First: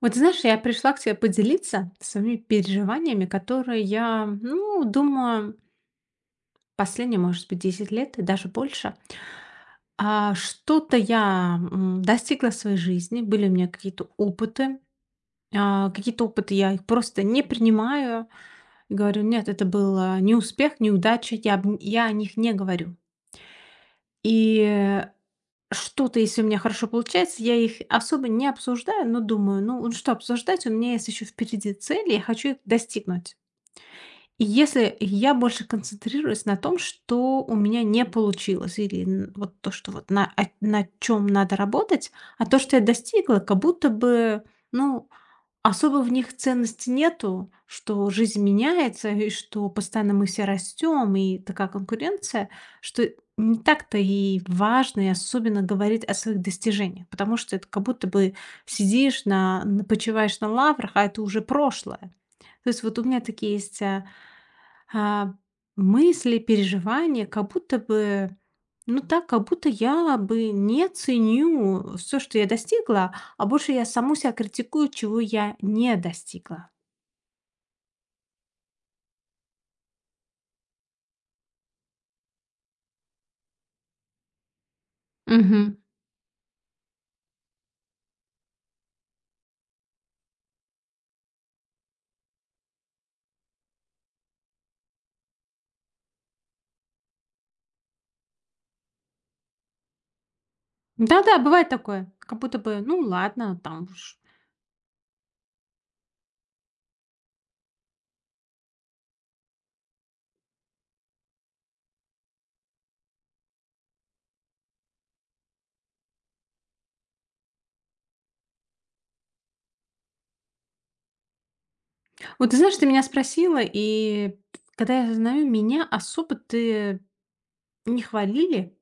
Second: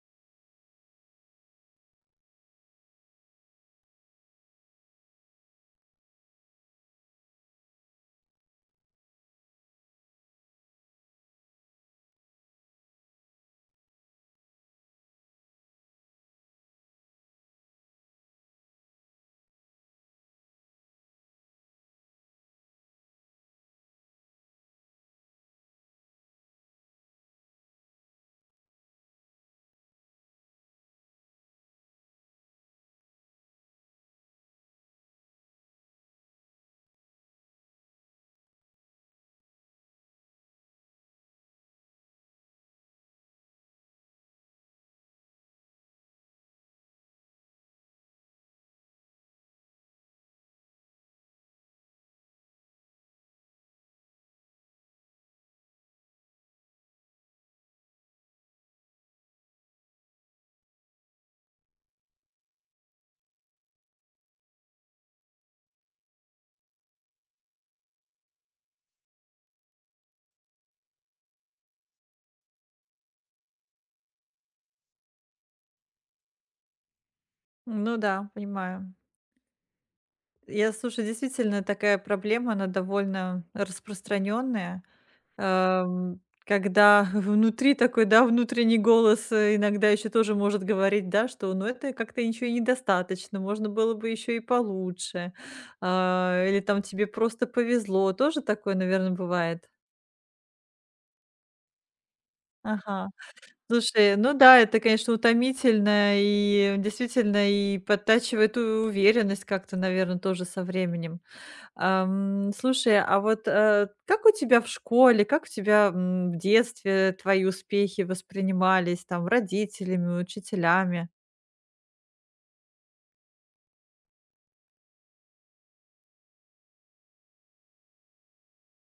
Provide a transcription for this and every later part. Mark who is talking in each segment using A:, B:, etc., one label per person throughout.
A: Вот знаешь, я пришла к тебе поделиться своими переживаниями, которые я, думаю, последние, может быть, 10 лет и даже больше. Что-то я достигла в своей жизни, были у меня какие-то опыты, какие-то опыты я их просто не принимаю и говорю, нет, это не успех, неудача, я о них не говорю. И что-то, если у меня хорошо получается, я их особо не обсуждаю, но думаю, ну что обсуждать, у меня есть еще впереди цели, я хочу их достигнуть. И если я больше концентрируюсь на том, что у меня не получилось, вот то, что на чем надо работать, а то, что я достигла, как будто бы, ну, особо в них ценности нету, что жизнь меняется, и что постоянно мы все растем, и такая конкуренция, что не так-то и важно, и особенно говорить о своих достижениях, потому что это как будто бы сидишь почиваешь на лаврах, а это уже прошлое. То есть вот у меня такие есть а, мысли, переживания, как будто бы, ну так, как будто я бы не ценю все, что я достигла, а больше я саму себя критикую, чего я не достигла.
B: Ну да, понимаю. Я, слушай, действительно, такая проблема, она довольно распространенная.
A: Мгм.
B: Эм, Когда внутри такой, да, внутренний голос иногда еще тоже может говорить, да, что ну это как-то ничего и недостаточно, можно было бы еще и получше. А, или там тебе просто повезло. Тоже такое, наверное, бывает.
A: Да-да, бывает такое. Как будто бы, ну
B: Ага.
A: ладно, там
B: Слушай,
A: уж.
B: ну да, это, конечно, утомительно и действительно и подтачивает уверенность как-то, наверное, тоже со временем. Слушай, а вот, как у тебя в школе, как у тебя, в детстве твои успехи воспринимались там родителями, учителями?
A: Вот ты знаешь, ты меня спросила, и когда я знаю, меня особо ты не хвалили.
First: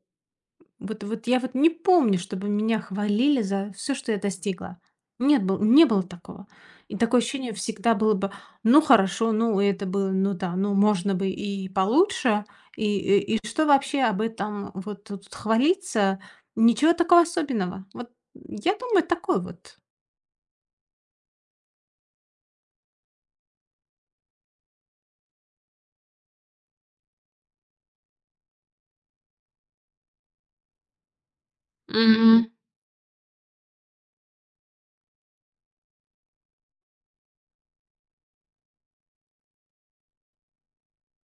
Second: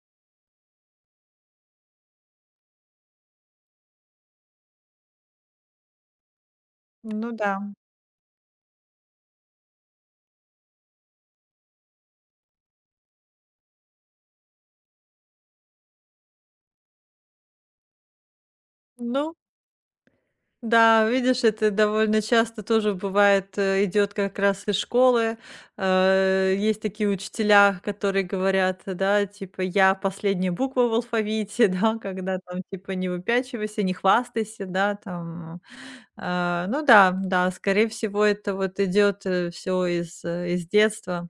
A: Вот я вот не помню, чтобы меня хвалили за все, что я достигла. Нет, был не было такого. И такое
B: Ну
A: ощущение
B: да.
A: всегда было бы: «Ну хорошо, ну это было, ну да, ну можно бы и получше». И что вообще об этом вот тут хвалиться? Ничего такого особенного. Вот я думаю,
B: Ну
A: такой вот.
B: да, видишь, это довольно часто тоже бывает, идет как раз из школы. Есть такие учителя, которые говорят, да, типа, я последняя буква в алфавите, да, когда там, типа, не выпячивайся, не хвастайся, да, там. А, ну да, да, скорее всего, это вот идет все из, из детства.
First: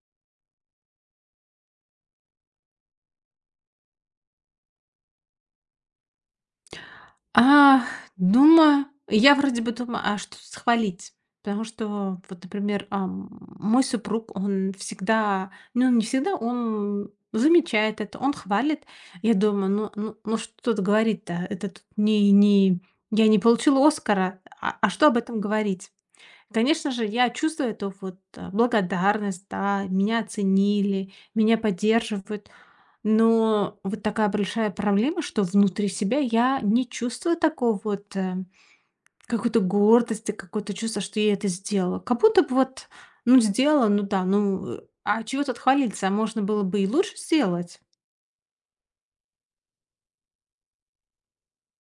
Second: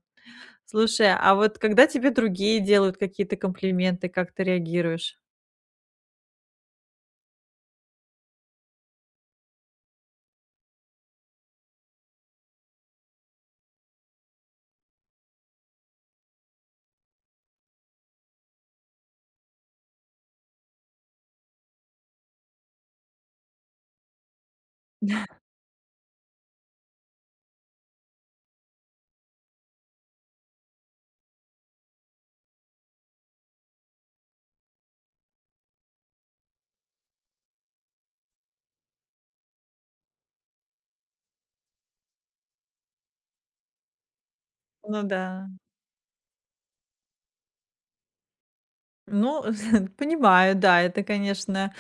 B: Слушай, а вот когда тебе другие делают какие-то комплименты, как ты реагируешь?
A: А, думаю, я вроде бы думаю, а что схвалить? Потому что, вот, например, мой супруг, он всегда, ну, не всегда, он замечает это, он хвалит. Я думаю, ну что тут говорить-то? Это тут не, не, я не получила Оскара, а что об этом говорить? Конечно же, я чувствую эту вот, благодарность, да, меня оценили, меня поддерживают. Но вот такая большая проблема, что внутри себя я не чувствую такого вот какой-то гордости, какое-то чувство, что я это сделала. Как будто бы вот, ну, сделала, ну да, ну,
B: Ну
A: а чего
B: да.
A: тут хвалиться? Можно было бы и лучше сделать.
B: Ну, понимаю, да, это, конечно,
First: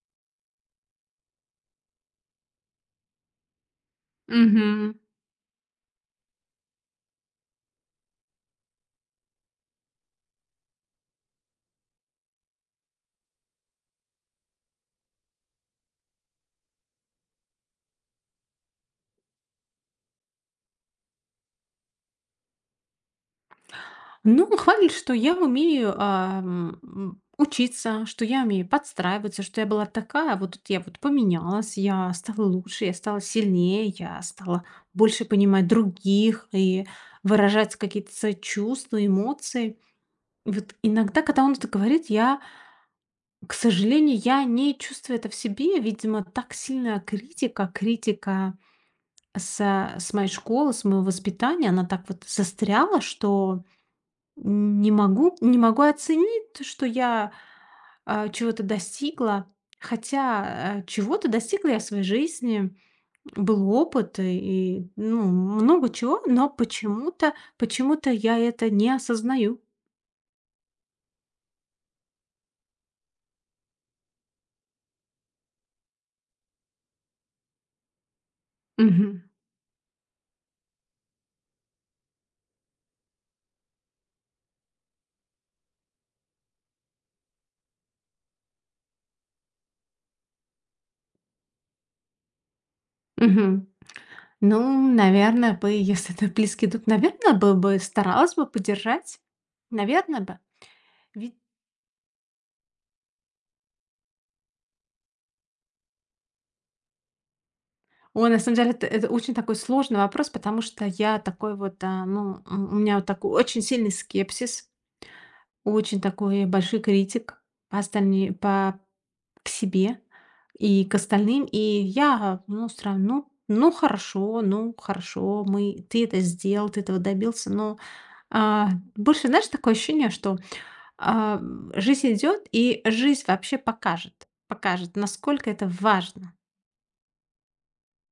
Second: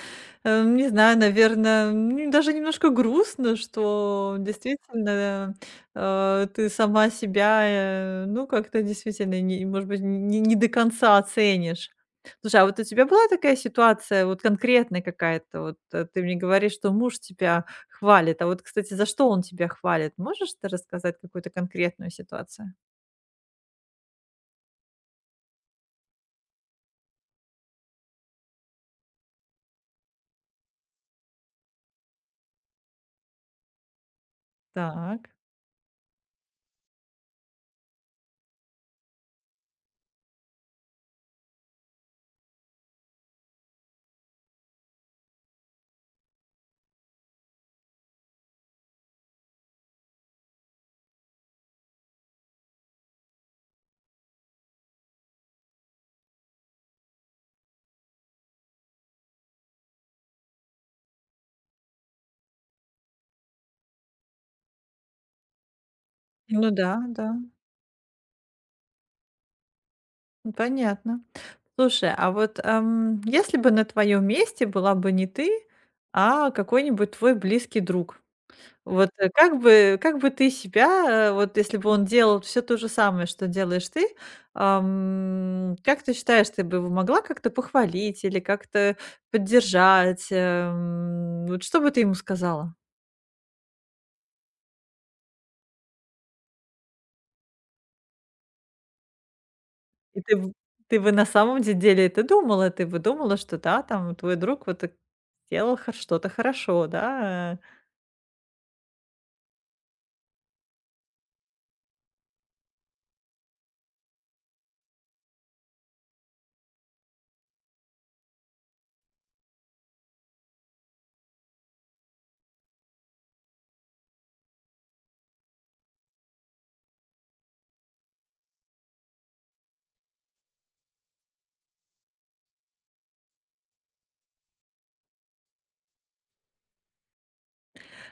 B: Не знаю, наверное, даже немножко грустно, что
A: Мгм.
B: действительно, ты сама себя, ну, как-то действительно не может быть, не до конца оценишь. Слушай, а вот у тебя была такая ситуация, вот конкретная какая-то? Вот, ты мне говоришь, что муж тебя хвалит. А вот, кстати, за что он тебя хвалит? Можешь ты рассказать какую-то конкретную ситуацию?
A: Ну, хвалит, что я умею, учиться, что я умею подстраиваться, что я была такая, вот тут я вот поменялась, я стала лучше, я стала сильнее, я стала больше
B: Так.
A: понимать других и выражать какие-то свои чувства, эмоции. Вот иногда, когда он это говорит, я, к сожалению, я не чувствую это в себе. Видимо, так сильная критика с, с моей школы, с моего воспитания, она так вот застряла, что не могу оценить, что я чего-то достигла. Хотя чего-то достигла я в своей жизни, был опыт и, ну, много чего, но
B: Ну да, да.
A: почему-то я это не осознаю.
B: Ну, понятно. Слушай, а вот, если бы на твоем месте была бы не ты, а какой-нибудь твой близкий друг, вот,
A: Мгм.
B: как бы ты себя, вот если бы он делал все то же самое, что делаешь ты, как ты считаешь, ты бы его могла как-то похвалить или как-то поддержать? Вот что бы ты ему сказала?
A: Мгм. Ну, наверное, бы, если это близкий друг, наверное, бы старалась бы поддержать. Наверное
B: И
A: бы.
B: ты бы на
A: Ведь...
B: самом де деле это думала, ты бы думала, что да, там твой друг вот, делал хор что-то хорошо, да, э
A: Ой, на самом деле, это очень такой сложный вопрос, потому что я такой вот, у меня вот такой очень сильный скепсис. Очень такой большой критик по остальни по к себе и к остальным. И я, ну, всё равно, ну, хорошо, мы ты это сделал, ты этого добился. Но, а, больше, знаешь, такое ощущение, что, а, жизнь идет и жизнь вообще покажет, насколько это важно.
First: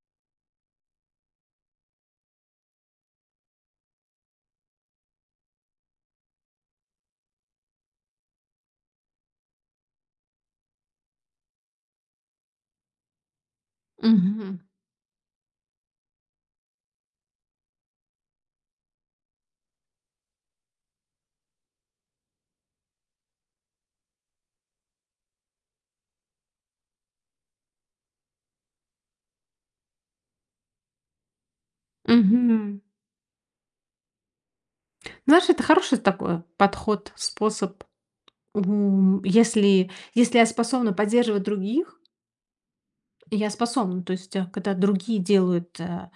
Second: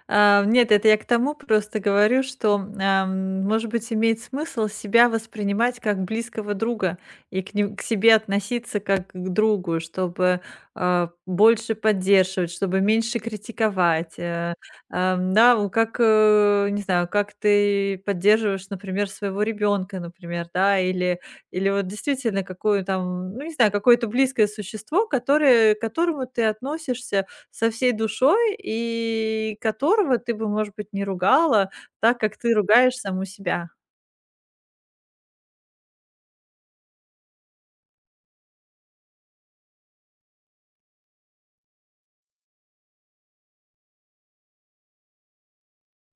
B: А, нет, это я к тому просто говорю, что, может быть, имеет смысл себя воспринимать как близкого друга и к себе относиться как к другу, чтобы, больше поддерживать, чтобы меньше критиковать.
A: Мгм.
B: Да, у как, не знаю, как ты поддерживаешь, например, своего ребенка, например, да, или или вот действительно какую там, ну, не знаю, какое-то близкое существо, которое к которому ты относишься со всей душой и которого ты бы, может быть, не ругала так, как ты
A: Мгм.
B: ругаешь саму себя.
A: Знаешь, это хороший такой подход, способ. Если я способна поддерживать других. Я способна. То есть, когда другие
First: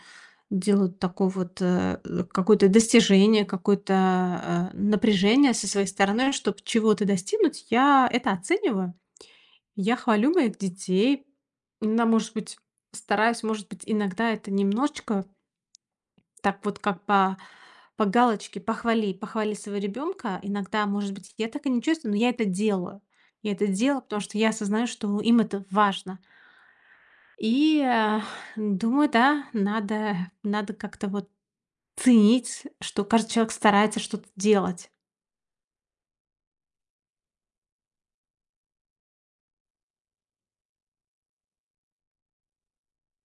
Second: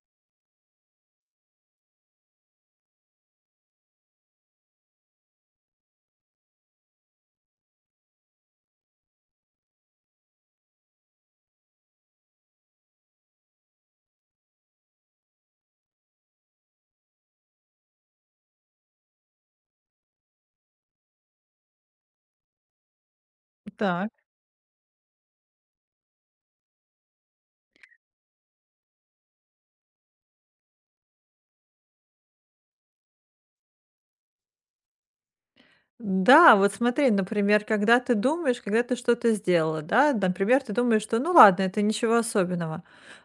A: делают такое вот какое-то достижение, какое-то напряжение со своей стороны, чтобы чего-то достигнуть, я это оцениваю. Я хвалю моих детей. Иногда, может быть, стараюсь, может быть, иногда это немножечко так вот по галочке похвали своего ребенка. Иногда, может быть, я так и не чувствую, но я это делаю. Я это делаю,
B: Так.
A: потому что я осознаю, что им это важно. И, э, думаю, да, надо как-то вот ценить, что каждый человек старается что-то делать.
B: Да, вот смотри, например, когда ты думаешь, когда ты что-то сделала, да, например, ты думаешь, что ну ладно, это ничего особенного.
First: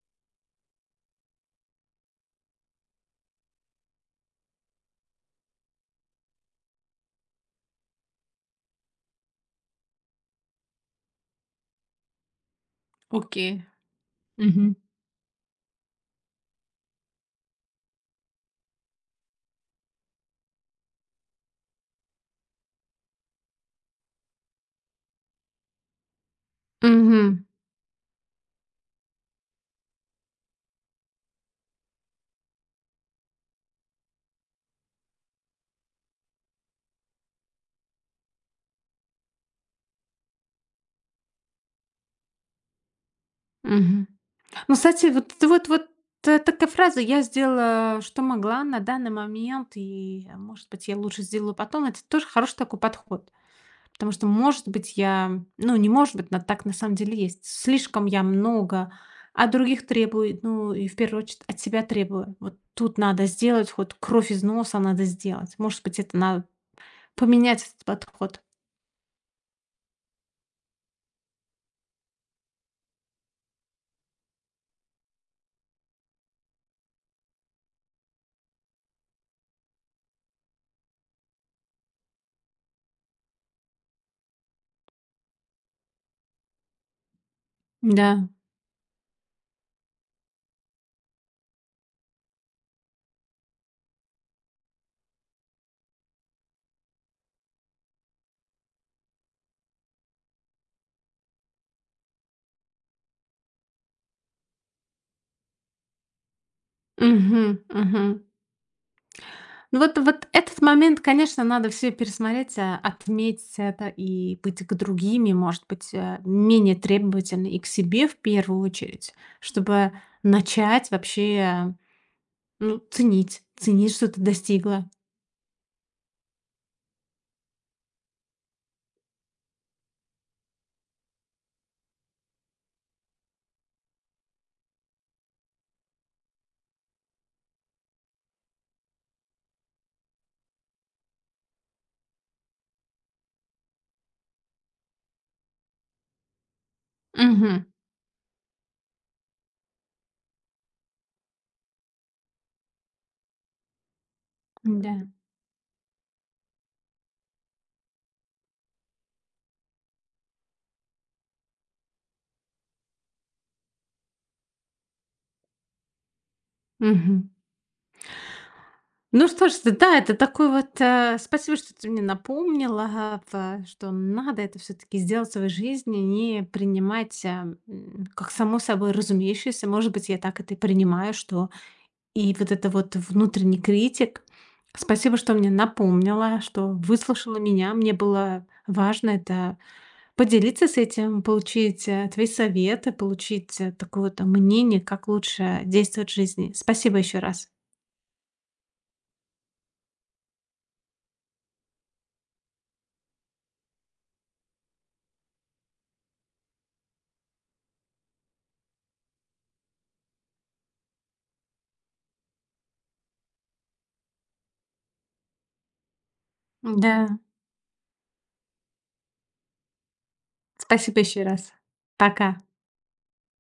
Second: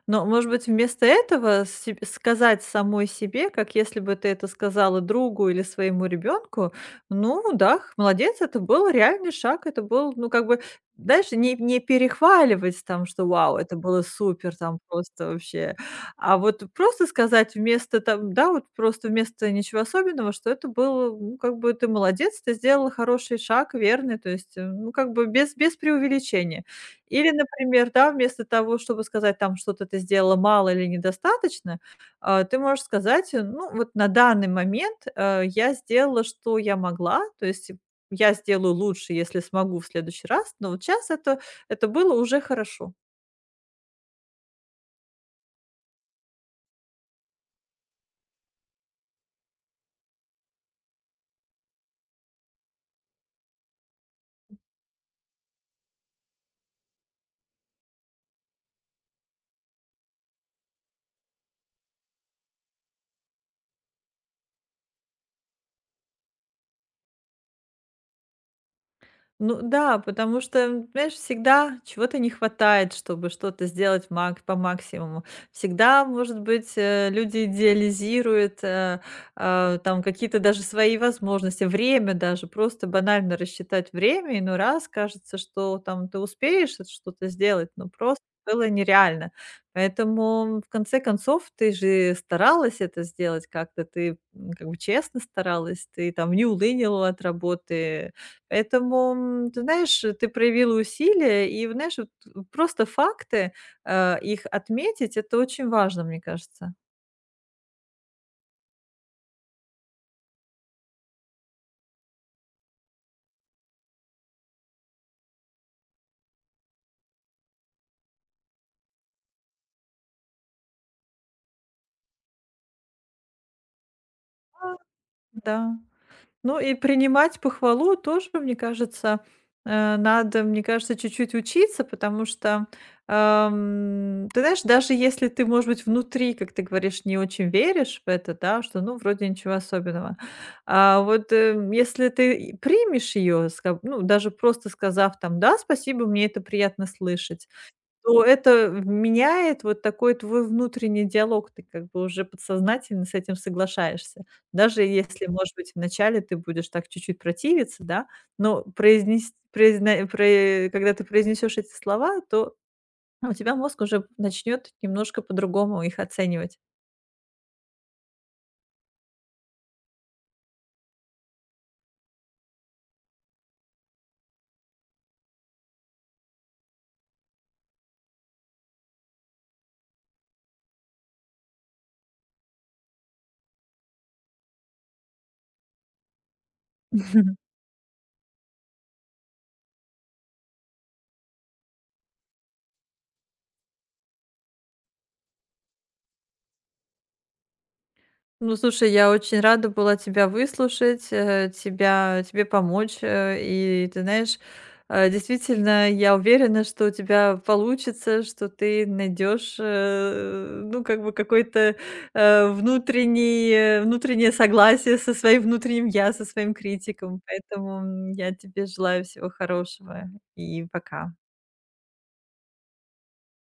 B: Но, может быть, вместо этого сказать самой себе, как если бы ты это сказала другу или своему ребенку, ну да, молодец, это был реальный шаг, это был, ну как бы, дальше не перехваливать там, что вау,
A: Окей.
B: это было супер,
A: Мгм.
B: там просто вообще а вот просто сказать вместо там, да, вот просто вместо ничего особенного, что это было, ну, как бы ты молодец, ты сделала хороший шаг, верный, то есть, ну, как бы без, без преувеличения. Или,
A: Мгм.
B: например, да, вместо того, чтобы сказать там что-то ты сделала мало или недостаточно, ты можешь сказать, ну, вот на данный момент я сделала, что я могла, то есть я сделаю лучше, если смогу в следующий раз, но вот сейчас это было уже хорошо.
A: Мгм. Ну, кстати, вот такая фраза: «Я сделала, что могла на данный момент, и, может быть, я лучше сделаю потом». Это тоже хороший такой подход. Потому что, может быть, но так на самом деле есть. Слишком я много от других требую, ну, и в первую очередь от себя требую. Вот тут надо сделать, хоть кровь из носа надо сделать. Может быть, это надо поменять этот подход.
B: Ну да, потому что, знаешь, всегда чего-то не хватает, чтобы что-то сделать по максимуму. Всегда, может быть, люди идеализируют там какие-то даже свои возможности, время даже, просто банально рассчитать время, иной раз кажется, что там ты успеешь это что-то сделать, но просто
A: Да.
B: было нереально. Поэтому, в конце концов, ты же старалась это сделать как-то, ты как бы честно старалась, ты там не улынила от работы. Поэтому, ты знаешь, ты проявила усилия, и, знаешь, вот просто факты, их отметить - это очень важно, мне кажется.
A: Мгм, мгм. Ну вот этот момент, конечно, надо все пересмотреть, отметить это и быть к другими, может быть, менее требовательной и к себе в первую очередь, чтобы начать вообще, ну, ценить, ценить, что ты достигла.
B: Да. Ну и принимать похвалу тоже, мне кажется, надо, мне кажется, чуть-чуть учиться, потому что, ты знаешь, даже если ты, может быть, внутри, как ты говоришь, не очень веришь в это, да, что, ну, вроде ничего особенного, а вот, если ты и примешь ее, ну, даже просто сказав там: "Да, спасибо, мне это приятно слышать",
A: Мгм.
B: то это меняет вот такой твой внутренний диалог. Ты как бы уже подсознательно с этим соглашаешься. Даже
A: Да.
B: если, может быть, вначале ты будешь так чуть-чуть противиться, да, но произнес произне про когда ты произнесешь эти слова, то у тебя мозг уже начнет немножко по-другому их оценивать.
A: Мгм. Ну что ж ты, да, это такой вот, спасибо, что ты мне напомнила, что надо это все-таки сделать в своей жизни, не принимать как само собой разумеющееся. Может быть, я так это и принимаю, что и вот это вот внутренний критик. Спасибо, что мне напомнила, что выслушала меня. Мне было важно это поделиться с этим, получить, твои советы, получить, такое то мнение, как лучше действовать в жизни. Спасибо еще раз.
B: Ну, слушай, я очень рада была тебя выслушать, тебя, тебе помочь. И ты знаешь, действительно, я уверена, что у тебя получится, что ты найдешь, ну, как бы какой-то внутренний, внутреннее согласие со своим внутренним я, со своим
A: Да,
B: критиком. Поэтому я тебе желаю всего хорошего и
A: спасибо
B: пока.
A: еще раз. Пока.